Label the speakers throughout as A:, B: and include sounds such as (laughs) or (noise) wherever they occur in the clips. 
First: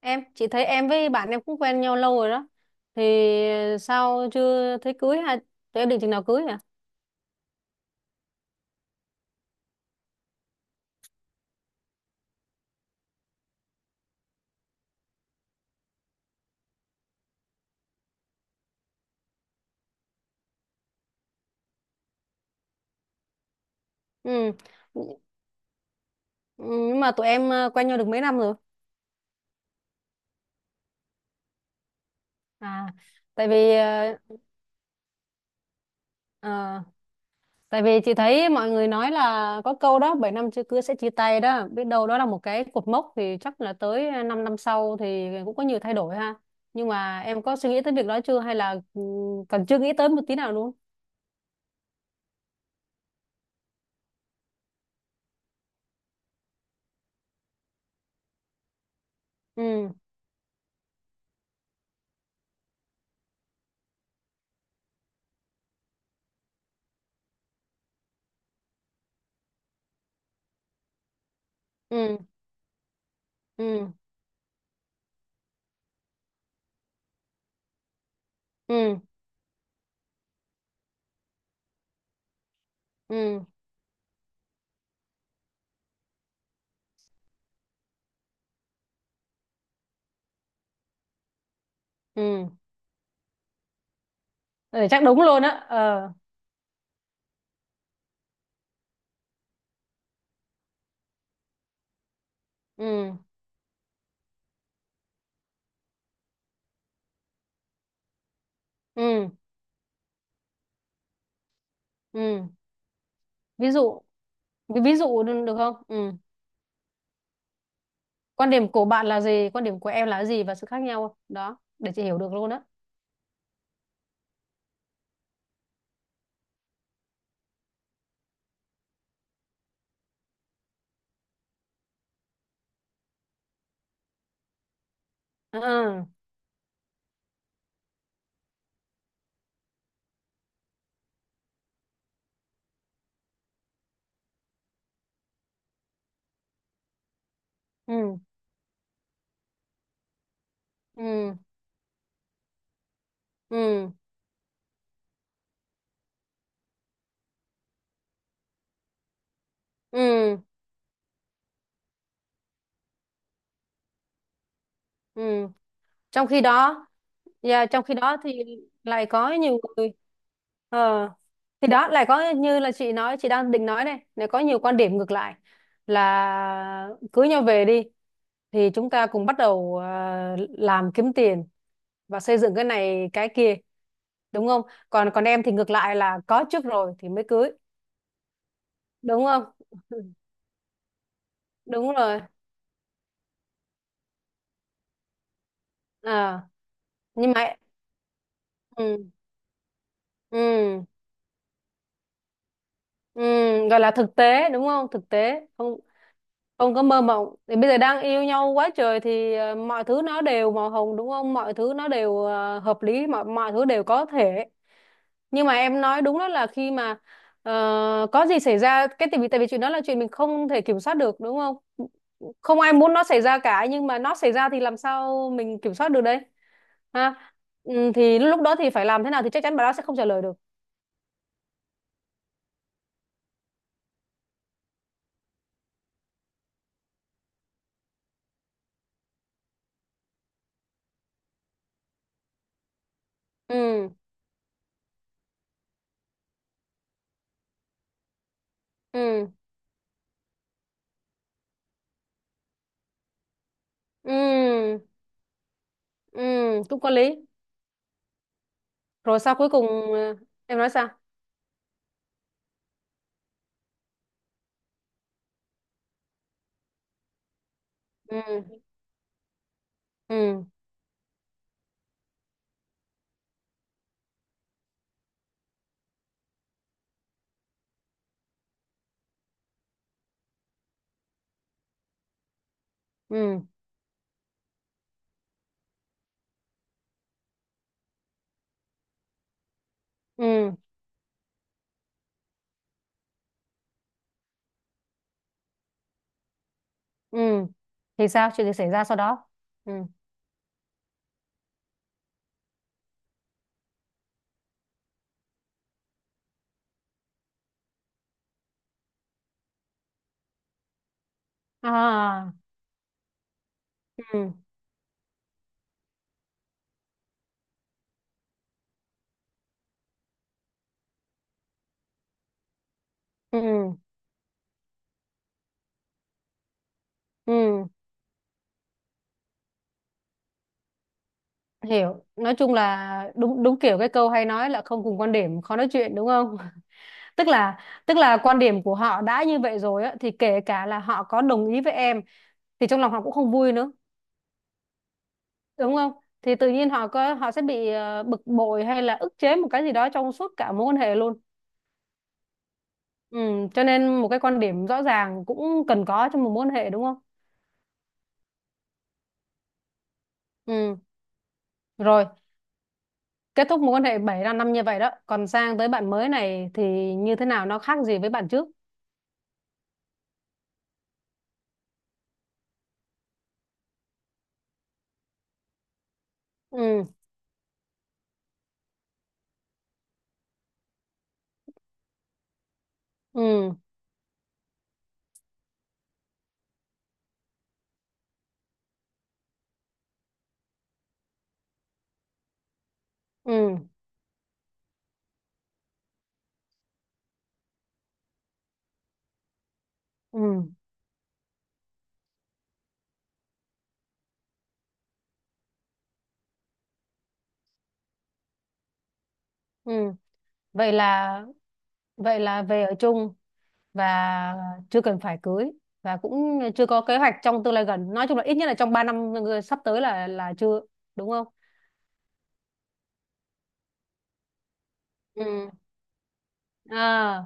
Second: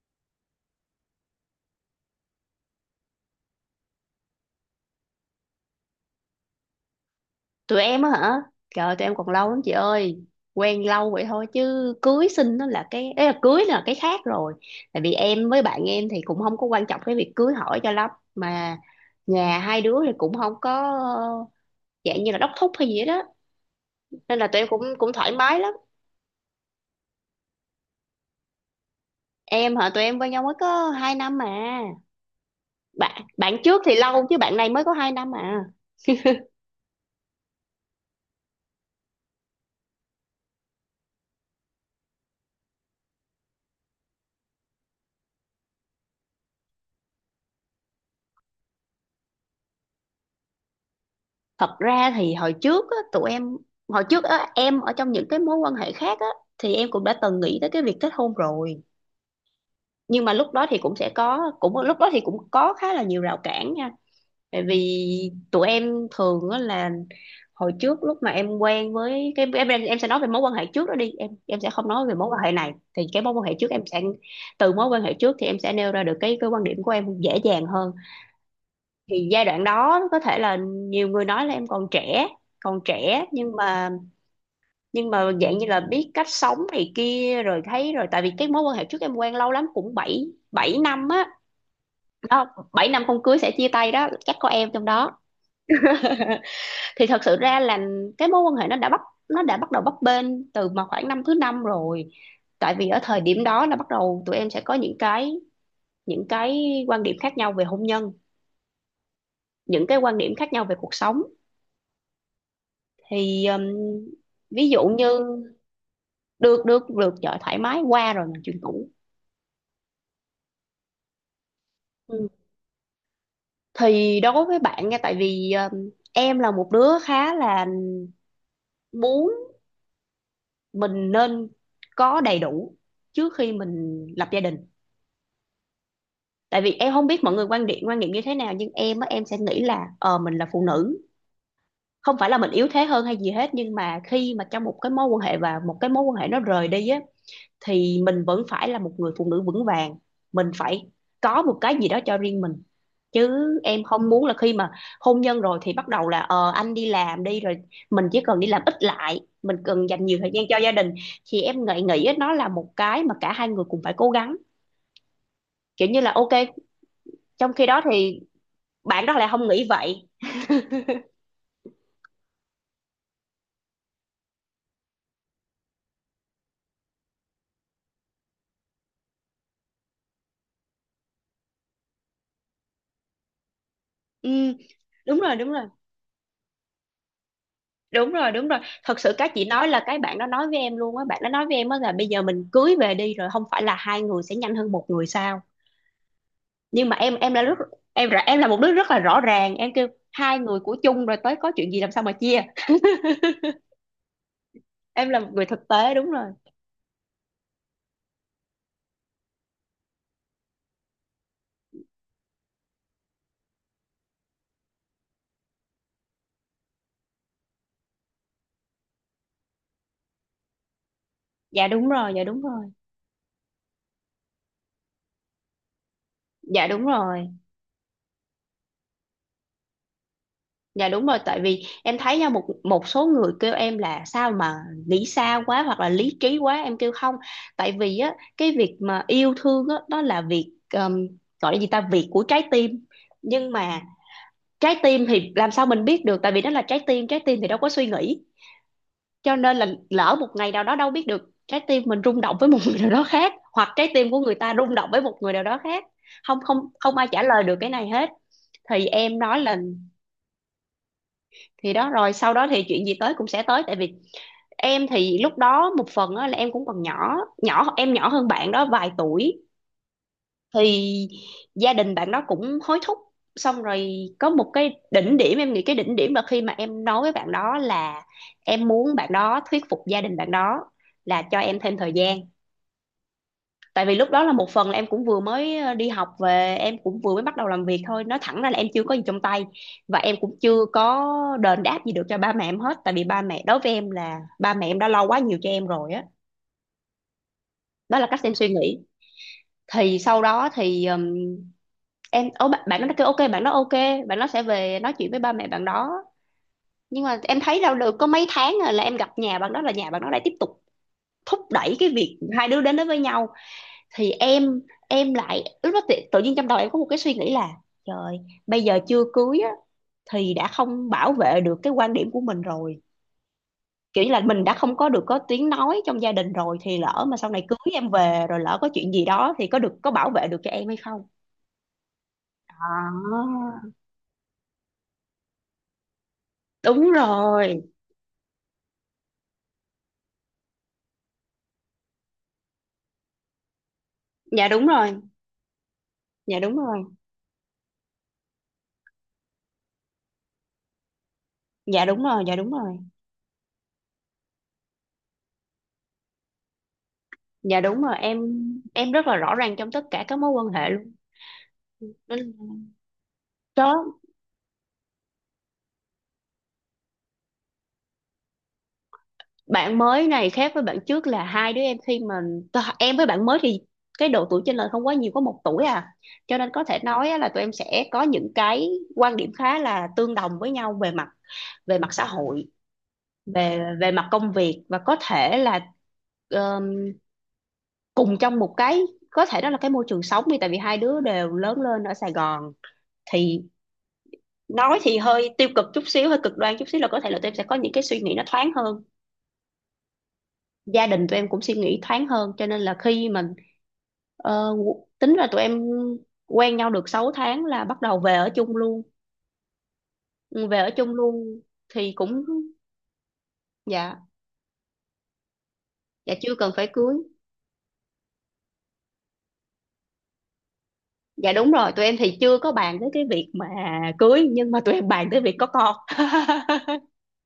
A: Em, chị thấy em với bạn em cũng quen nhau lâu rồi đó thì sao chưa thấy cưới, hay tụi em định chừng nào cưới hả?
B: Tụi em á hả? Trời, tụi em còn lâu lắm chị ơi. Quen lâu vậy thôi chứ cưới xin nó là cái ấy, là cưới là cái khác rồi. Tại vì em với bạn em thì cũng không có quan trọng cái việc cưới hỏi cho lắm mà. Nhà hai đứa thì cũng không có, ờ, dạng như là đốc thúc hay gì hết đó. Nên là
A: Ừ.
B: tụi em cũng cũng thoải mái lắm.
A: Ừ, nhưng mà tụi em quen nhau được mấy năm rồi?
B: Em hả? Tụi em quen nhau mới có 2 năm mà.
A: À.
B: bạn
A: tại
B: bạn
A: vì
B: trước thì
A: ờ,
B: lâu, chứ bạn này mới có 2 năm à.
A: ờ, tại vì chị thấy mọi người nói là có câu đó 7 năm chưa cưới sẽ chia tay đó, biết đâu đó là một cái cột mốc, thì chắc là tới 5 năm năm sau thì cũng có nhiều thay đổi ha. Nhưng mà em có suy nghĩ tới việc đó chưa, hay là còn chưa nghĩ tới một tí nào luôn?
B: Thật ra thì hồi trước á, em ở trong những cái mối quan hệ khác á, thì em cũng đã từng nghĩ tới cái việc kết hôn rồi.
A: Ừ,
B: Nhưng mà lúc đó thì cũng có khá là nhiều rào cản nha. Tại vì tụi em thường á, là hồi trước lúc mà em quen với cái em sẽ nói về mối quan hệ trước đó đi, em sẽ không nói về
A: ừ,
B: mối quan hệ này. Thì cái mối quan hệ trước em
A: ừ,
B: sẽ từ mối quan hệ trước thì em sẽ nêu ra được cái quan điểm của em dễ dàng hơn.
A: ừ,
B: Thì giai đoạn đó có thể là nhiều người nói là em còn trẻ, còn trẻ
A: ừ,
B: nhưng mà dạng như là biết cách sống này kia rồi, thấy rồi. Tại vì cái mối quan hệ trước em quen lâu lắm, cũng bảy, 7 năm á.
A: ừ,
B: Đó,
A: ừ.
B: 7 năm không cưới sẽ chia tay đó, chắc có em trong
A: Ừ, chắc
B: đó.
A: đúng luôn á ờ
B: Thì thật sự ra là cái mối quan hệ nó đã bắt đầu bấp bênh từ mà khoảng năm thứ năm rồi. Tại vì ở
A: ừ,
B: thời điểm đó là bắt đầu tụi em sẽ có những cái quan điểm khác nhau về hôn nhân,
A: ừ,
B: những cái quan điểm khác nhau về cuộc sống.
A: ừ.
B: Thì
A: Ví dụ.
B: ví
A: ví,
B: dụ
A: ví
B: như...
A: dụ được được không? Ừ.
B: được được được chợ thoải mái qua rồi mình
A: Quan
B: chuyển
A: điểm của
B: cũ.
A: bạn là gì, quan điểm của em là gì, và sự khác nhau đó để chị hiểu
B: Ừ.
A: được luôn á?
B: Thì đối với bạn nha, tại vì em là một đứa khá là muốn mình nên có đầy đủ trước khi mình lập gia đình.
A: Ừ,
B: Tại vì em không biết mọi người quan điểm, quan niệm như thế nào, nhưng em á em sẽ nghĩ là, mình là phụ nữ, không phải là mình yếu thế hơn hay gì hết, nhưng mà khi mà trong một cái mối quan hệ, và một cái mối quan hệ nó rời đi á, thì
A: ừ,
B: mình vẫn phải là một người phụ nữ vững vàng, mình phải
A: ừ,
B: có một cái gì đó cho riêng mình chứ. Em
A: ừ,
B: không muốn là khi mà hôn nhân rồi thì bắt đầu là, anh đi làm đi, rồi mình chỉ cần đi làm ít lại, mình cần dành nhiều thời
A: ừ,
B: gian cho gia đình. Thì em nghĩ nghĩ nó là một cái mà cả hai người cùng phải cố gắng,
A: ừ.
B: kiểu như là
A: Trong
B: ok.
A: khi đó,
B: Trong khi
A: yeah,
B: đó
A: trong khi đó
B: thì
A: thì lại
B: bạn đó lại
A: có
B: không
A: nhiều
B: nghĩ
A: người.
B: vậy.
A: ờ thì đó, lại có như là chị nói, chị đang định nói này, lại có nhiều quan điểm ngược lại, là cưới nhau về đi thì chúng ta cùng bắt đầu làm kiếm tiền và xây dựng cái này cái kia,
B: Ừ,
A: đúng không? còn
B: đúng
A: còn
B: rồi,
A: em
B: đúng
A: thì
B: rồi,
A: ngược lại, là có trước rồi thì mới cưới,
B: đúng rồi, đúng rồi. Thật sự
A: đúng
B: cái chị
A: không?
B: nói là cái
A: (laughs)
B: bạn đó nói với em á, là
A: Đúng
B: bây
A: rồi.
B: giờ mình cưới về đi, rồi không phải là hai người sẽ nhanh hơn một người sao?
A: À.
B: Nhưng mà
A: Nhưng
B: em là rất
A: mà
B: em ra- em là một đứa rất là
A: ừ,
B: rõ ràng, em kêu hai người của
A: ừ,
B: chung rồi tới có chuyện gì làm sao mà chia.
A: ừ, gọi là thực tế, đúng không?
B: Em
A: Thực
B: là một người
A: tế
B: thực
A: không?
B: tế, đúng rồi.
A: Không có mơ mộng, thì bây giờ đang yêu nhau quá trời thì mọi thứ nó đều màu hồng, đúng không? Mọi thứ nó đều hợp lý, mọi mọi thứ đều có thể. Nhưng mà em nói đúng đó, là khi mà có gì xảy ra cái, tại vì chuyện đó là chuyện mình không thể kiểm soát được, đúng không?
B: Dạ đúng rồi, dạ đúng
A: Không
B: rồi,
A: ai muốn nó xảy ra cả, nhưng mà nó xảy ra thì làm sao mình kiểm soát được đây,
B: dạ đúng rồi,
A: ha? Ừ, thì lúc đó thì phải làm thế nào, thì chắc chắn bà đó sẽ không trả lời được.
B: dạ đúng rồi. Tại vì em thấy nha, một một số người kêu em là sao mà nghĩ xa quá hoặc là lý trí quá, em kêu không. Tại vì á cái việc mà yêu thương á, đó là việc, gọi là gì ta, việc của trái tim. Nhưng mà
A: Ừ,
B: trái tim thì làm sao mình biết được, tại vì đó là trái tim. Trái tim thì đâu có suy nghĩ.
A: ừ,
B: Cho nên là lỡ một ngày nào đó đâu biết được, trái tim mình rung động với một người nào đó khác, hoặc trái tim của người ta rung
A: ừ,
B: động với một người nào đó khác.
A: ừ,
B: Không, không,
A: cũng có
B: không ai
A: lý.
B: trả lời được cái này hết. Thì em
A: Rồi sau
B: nói
A: cuối
B: là,
A: cùng, ờ, em nói sao?
B: thì đó, rồi sau đó thì chuyện gì tới cũng sẽ tới. Tại vì em thì lúc đó một phần là em cũng còn nhỏ, em nhỏ hơn
A: Ừ,
B: bạn đó vài tuổi.
A: ừ,
B: Thì gia đình bạn đó cũng hối thúc. Xong rồi có một cái đỉnh điểm, em nghĩ cái đỉnh điểm là khi mà em nói với bạn đó là em muốn bạn đó thuyết phục gia đình bạn đó là cho em thêm thời gian.
A: ừ,
B: Tại vì lúc đó là một phần là em cũng vừa mới đi học về, em cũng vừa mới bắt đầu làm việc thôi, nói thẳng ra là em chưa có gì trong tay, và em cũng
A: ừ,
B: chưa có đền đáp gì được cho ba mẹ em hết. Tại vì ba mẹ đối với em là ba mẹ em đã lo quá nhiều cho em rồi á.
A: ừ.
B: Đó là
A: Thì
B: cách
A: sao,
B: em
A: chuyện
B: suy
A: gì xảy
B: nghĩ.
A: ra sau đó? Ừ.
B: Thì sau đó thì em ô bạn nó kêu ok, bạn nó ok, bạn nó sẽ về nói chuyện với ba mẹ bạn đó. Nhưng mà em thấy đâu được có mấy tháng rồi là em gặp nhà bạn đó, là nhà bạn đó lại tiếp tục thúc đẩy cái việc
A: À.
B: hai đứa đến đó với nhau. Thì
A: Ừ,
B: em lại lúc đó tự nhiên trong đầu em có một cái suy nghĩ là, trời, bây giờ chưa cưới á, thì đã không bảo vệ được cái quan điểm của mình rồi.
A: ừ,
B: Kiểu như là mình đã không có được có tiếng nói trong gia đình rồi, thì lỡ mà sau này cưới
A: ừ.
B: em về rồi lỡ có chuyện gì đó thì có được có bảo vệ được cho em hay không.
A: Hiểu. Nói chung
B: À,
A: là đúng, đúng kiểu cái câu hay nói là không cùng quan điểm khó nói chuyện, đúng không?
B: đúng
A: (laughs) tức là
B: rồi.
A: tức là quan điểm của họ đã như vậy rồi á, thì kể cả là họ có đồng ý với em, thì trong lòng họ cũng không vui nữa,
B: Dạ đúng rồi,
A: đúng không? Thì
B: dạ
A: tự
B: đúng
A: nhiên
B: rồi,
A: họ có, họ sẽ bị bực bội hay là ức chế một cái gì đó trong suốt cả mối quan hệ luôn.
B: dạ đúng rồi, dạ đúng rồi,
A: Ừ, cho nên một cái quan điểm rõ ràng cũng cần có trong một mối quan hệ, đúng không?
B: dạ đúng rồi. Em rất là rõ ràng trong tất cả các mối quan hệ
A: Ừ,
B: luôn.
A: rồi,
B: Nên
A: kết thúc mối quan
B: đó,
A: hệ 7 năm năm như vậy đó. Còn sang tới bạn mới này thì như thế nào, nó khác gì với bạn trước?
B: bạn mới này khác với bạn trước là hai đứa em khi mà em với bạn mới thì cái độ tuổi chênh lệch không quá nhiều, có 1 tuổi à. Cho nên có thể
A: Ừ,
B: nói á là tụi em sẽ có những cái quan điểm khá là tương đồng với nhau về mặt, về mặt xã hội,
A: ừ,
B: về về mặt công việc, và có thể là um, cùng trong một cái, có thể đó là cái môi trường sống đi, tại vì hai đứa đều lớn lên ở Sài Gòn.
A: ừ,
B: Thì nói thì hơi tiêu cực chút xíu, hơi cực đoan chút xíu, là có thể là tụi em sẽ có những cái suy nghĩ nó thoáng hơn.
A: ừ,
B: Gia đình tụi em cũng suy nghĩ thoáng hơn, cho nên là khi mình ờ, tính là tụi em quen nhau được 6 tháng là bắt đầu về ở chung luôn.
A: ừ.
B: Ừ, về ở
A: Vậy
B: chung
A: là
B: luôn. Thì
A: vậy
B: cũng...
A: là về ở chung, và
B: dạ.
A: chưa cần phải cưới, và
B: Dạ, chưa
A: cũng
B: cần
A: chưa
B: phải
A: có
B: cưới.
A: kế hoạch trong tương lai gần. Nói chung là ít nhất là trong 3 năm sắp tới là chưa, đúng không?
B: Dạ đúng rồi, tụi em thì chưa có bàn tới cái việc mà cưới, nhưng mà tụi em bàn tới việc có
A: Ừ.
B: con.
A: À,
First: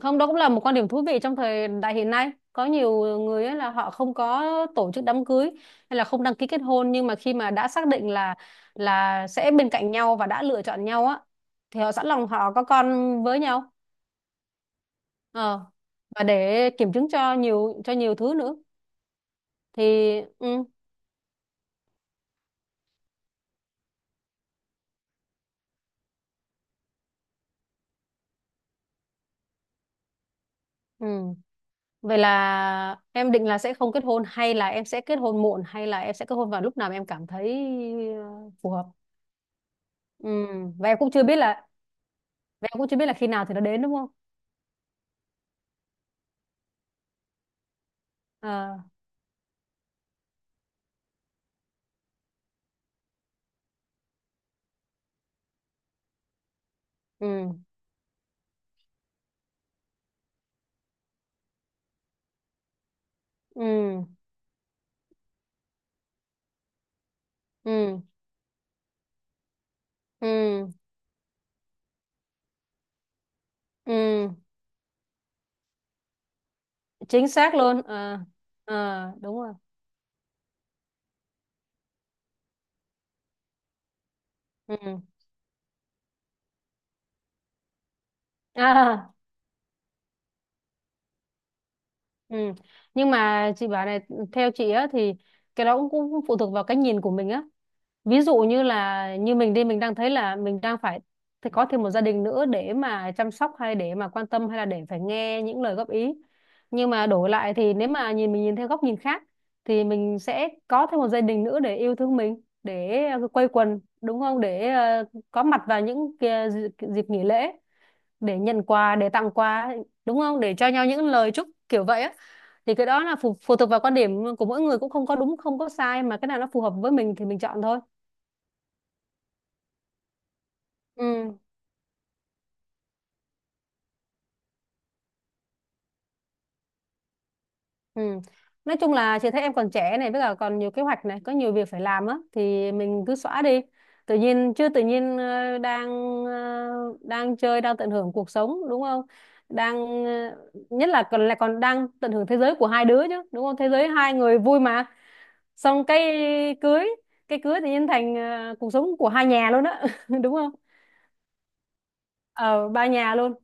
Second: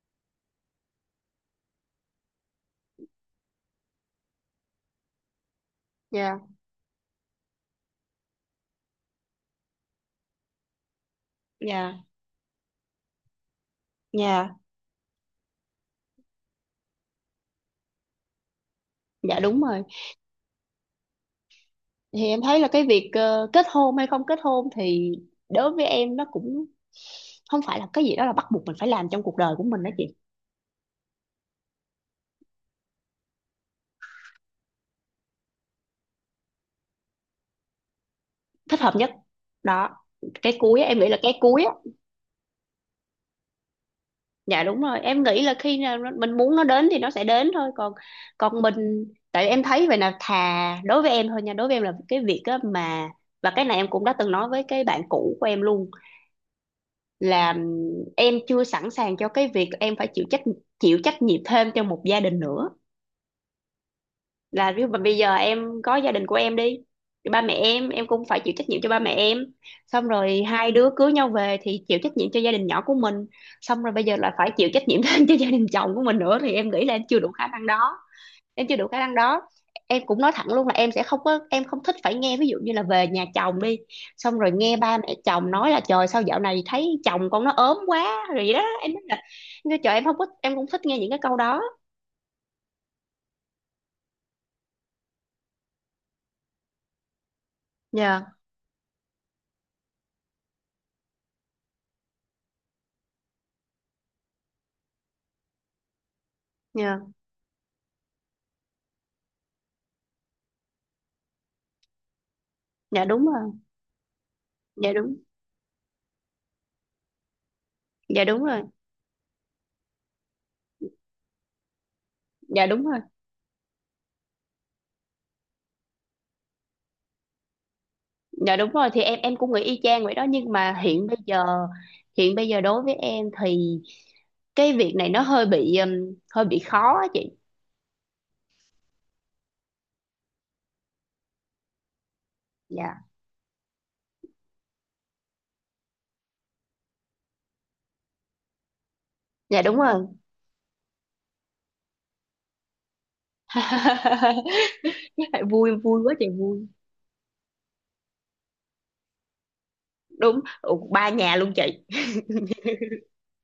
A: không, đó cũng là một quan điểm thú vị trong thời đại hiện nay, có nhiều người ấy là họ không có tổ chức đám cưới hay là
B: (laughs)
A: không đăng
B: Dạ.
A: ký kết hôn, nhưng mà khi mà đã xác định là sẽ bên cạnh nhau và đã lựa chọn nhau á, thì họ
B: Dạ.
A: sẵn lòng họ có con với nhau.
B: Dạ.
A: ờ và để kiểm chứng cho nhiều thứ nữa,
B: Dạ đúng rồi.
A: thì ừ,
B: Thì em thấy là cái việc kết hôn hay không kết hôn thì đối với em nó cũng không phải là cái gì đó là bắt buộc mình phải làm trong cuộc đời của mình đó chị.
A: ừ. Vậy là em định là sẽ không kết hôn, hay là em sẽ kết hôn muộn, hay là em sẽ kết hôn vào lúc nào mà em cảm thấy phù
B: Thích
A: hợp?
B: hợp nhất, đó.
A: Ừ.
B: Cái cuối á,
A: và
B: em
A: em
B: nghĩ
A: cũng
B: là
A: chưa
B: cái
A: biết là
B: cuối á.
A: và em cũng chưa biết là khi nào thì nó đến, đúng không?
B: Dạ đúng rồi, em nghĩ là khi nào mình muốn nó đến thì nó sẽ đến thôi, còn còn
A: Ờ,
B: mình... Tại em thấy vậy là thà đối với em thôi nha, đối với em là cái việc á mà, và cái này em cũng đã từng nói với cái bạn cũ của em luôn,
A: ừ,
B: là em chưa sẵn sàng cho cái việc em phải chịu trách nhiệm thêm cho một gia đình nữa.
A: ừ,
B: Là ví dụ mà bây giờ em có gia đình của em đi, thì ba mẹ em
A: ừ,
B: em cũng phải chịu trách nhiệm cho ba mẹ em, xong rồi
A: ừ,
B: hai đứa cưới nhau về thì chịu trách nhiệm cho gia đình nhỏ của mình, xong rồi bây giờ
A: ừ,
B: là phải chịu trách nhiệm (laughs) thêm cho gia đình chồng của mình nữa. Thì em nghĩ là em chưa đủ
A: chính
B: khả
A: xác
B: năng
A: luôn
B: đó.
A: à.
B: Em chưa đủ khả
A: À,
B: năng
A: đúng
B: đó.
A: rồi.
B: Em cũng nói thẳng luôn là em sẽ không có em không thích phải nghe, ví dụ như là về nhà chồng đi xong rồi
A: Ừ.
B: nghe ba mẹ chồng nói là, trời sao dạo này thấy chồng con nó ốm quá, rồi vậy đó. Em nói
A: À.
B: là, em kêu, trời, em không có em cũng thích nghe những cái câu đó.
A: Ừ. Nhưng mà chị bảo này, theo chị á thì cái đó cũng phụ thuộc vào cái nhìn của mình á. Ví
B: Dạ.
A: dụ như là, như mình đi, mình đang thấy là mình đang phải, thì có thêm một gia đình nữa để mà chăm sóc, hay để mà quan tâm, hay là để phải nghe những lời góp ý. Nhưng mà
B: Dạ.
A: đổi lại thì nếu mà nhìn, mình nhìn theo góc nhìn khác, thì mình sẽ có thêm một gia đình nữa để yêu thương mình,
B: Dạ
A: để
B: đúng
A: quây
B: rồi.
A: quần, đúng không, để
B: Dạ đúng.
A: có mặt vào những kia dịp nghỉ lễ,
B: Dạ
A: để
B: đúng rồi,
A: nhận quà, để tặng quà, đúng không, để cho nhau những lời chúc kiểu vậy á.
B: dạ
A: Thì
B: đúng
A: cái
B: rồi,
A: đó là phụ thuộc vào quan điểm của mỗi người, cũng không có đúng không có sai, mà cái nào nó phù hợp với mình thì mình chọn thôi.
B: dạ đúng rồi. Thì em cũng nghĩ y chang vậy đó, nhưng mà
A: Ừ,
B: hiện bây giờ đối với em thì cái việc này nó hơi bị khó á chị.
A: ừ. Nói chung là chị thấy em còn trẻ này, với cả còn nhiều kế hoạch này, có nhiều việc phải làm á, thì mình
B: Dạ.
A: cứ xóa đi tự nhiên chứ, tự nhiên đang ờ, đang chơi, đang tận hưởng cuộc sống, đúng không?
B: Dạ đúng
A: Đang
B: rồi.
A: nhất là còn đang tận hưởng thế giới của hai đứa chứ, đúng không? Thế giới hai người vui mà.
B: (laughs) Vui,
A: Xong cái
B: vui quá chị, vui.
A: cưới, cái cưới tự nhiên thành cuộc sống của hai nhà luôn á, (laughs) đúng
B: Đúng.
A: không?
B: Ừ, ba nhà luôn chị.
A: Ờ, ba nhà luôn.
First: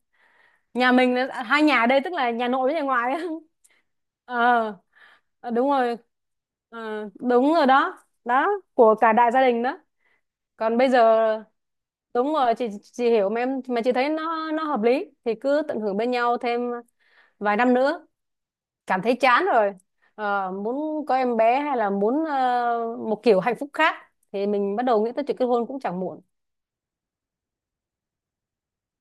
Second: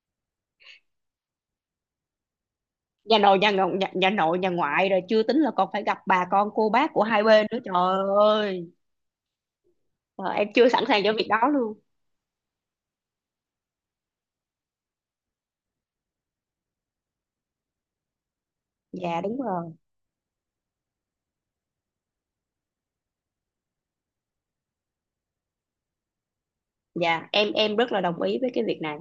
A: Hai nhà ở đây tức là nhà nội với nhà ngoại á. (laughs)
B: Nhà nội nhà
A: Ờ.
B: ngoại, rồi chưa tính là
A: Ờ,
B: còn
A: đúng
B: phải
A: rồi.
B: gặp bà con cô bác của
A: Ờ,
B: hai bên
A: đúng
B: nữa,
A: rồi
B: trời
A: đó, đó
B: ơi.
A: của cả đại gia đình đó.
B: Trời, em chưa
A: Còn
B: sẵn
A: bây
B: sàng
A: giờ
B: cho việc đó luôn.
A: đúng rồi. Chị hiểu mà em, mà chị thấy nó hợp lý thì cứ tận hưởng bên nhau thêm vài năm nữa, cảm thấy
B: Dạ đúng
A: chán
B: rồi.
A: rồi, muốn có em bé hay là muốn một kiểu hạnh phúc khác, thì mình bắt đầu nghĩ tới chuyện kết hôn cũng chẳng muộn.
B: Dạ, em rất là đồng ý với cái việc này.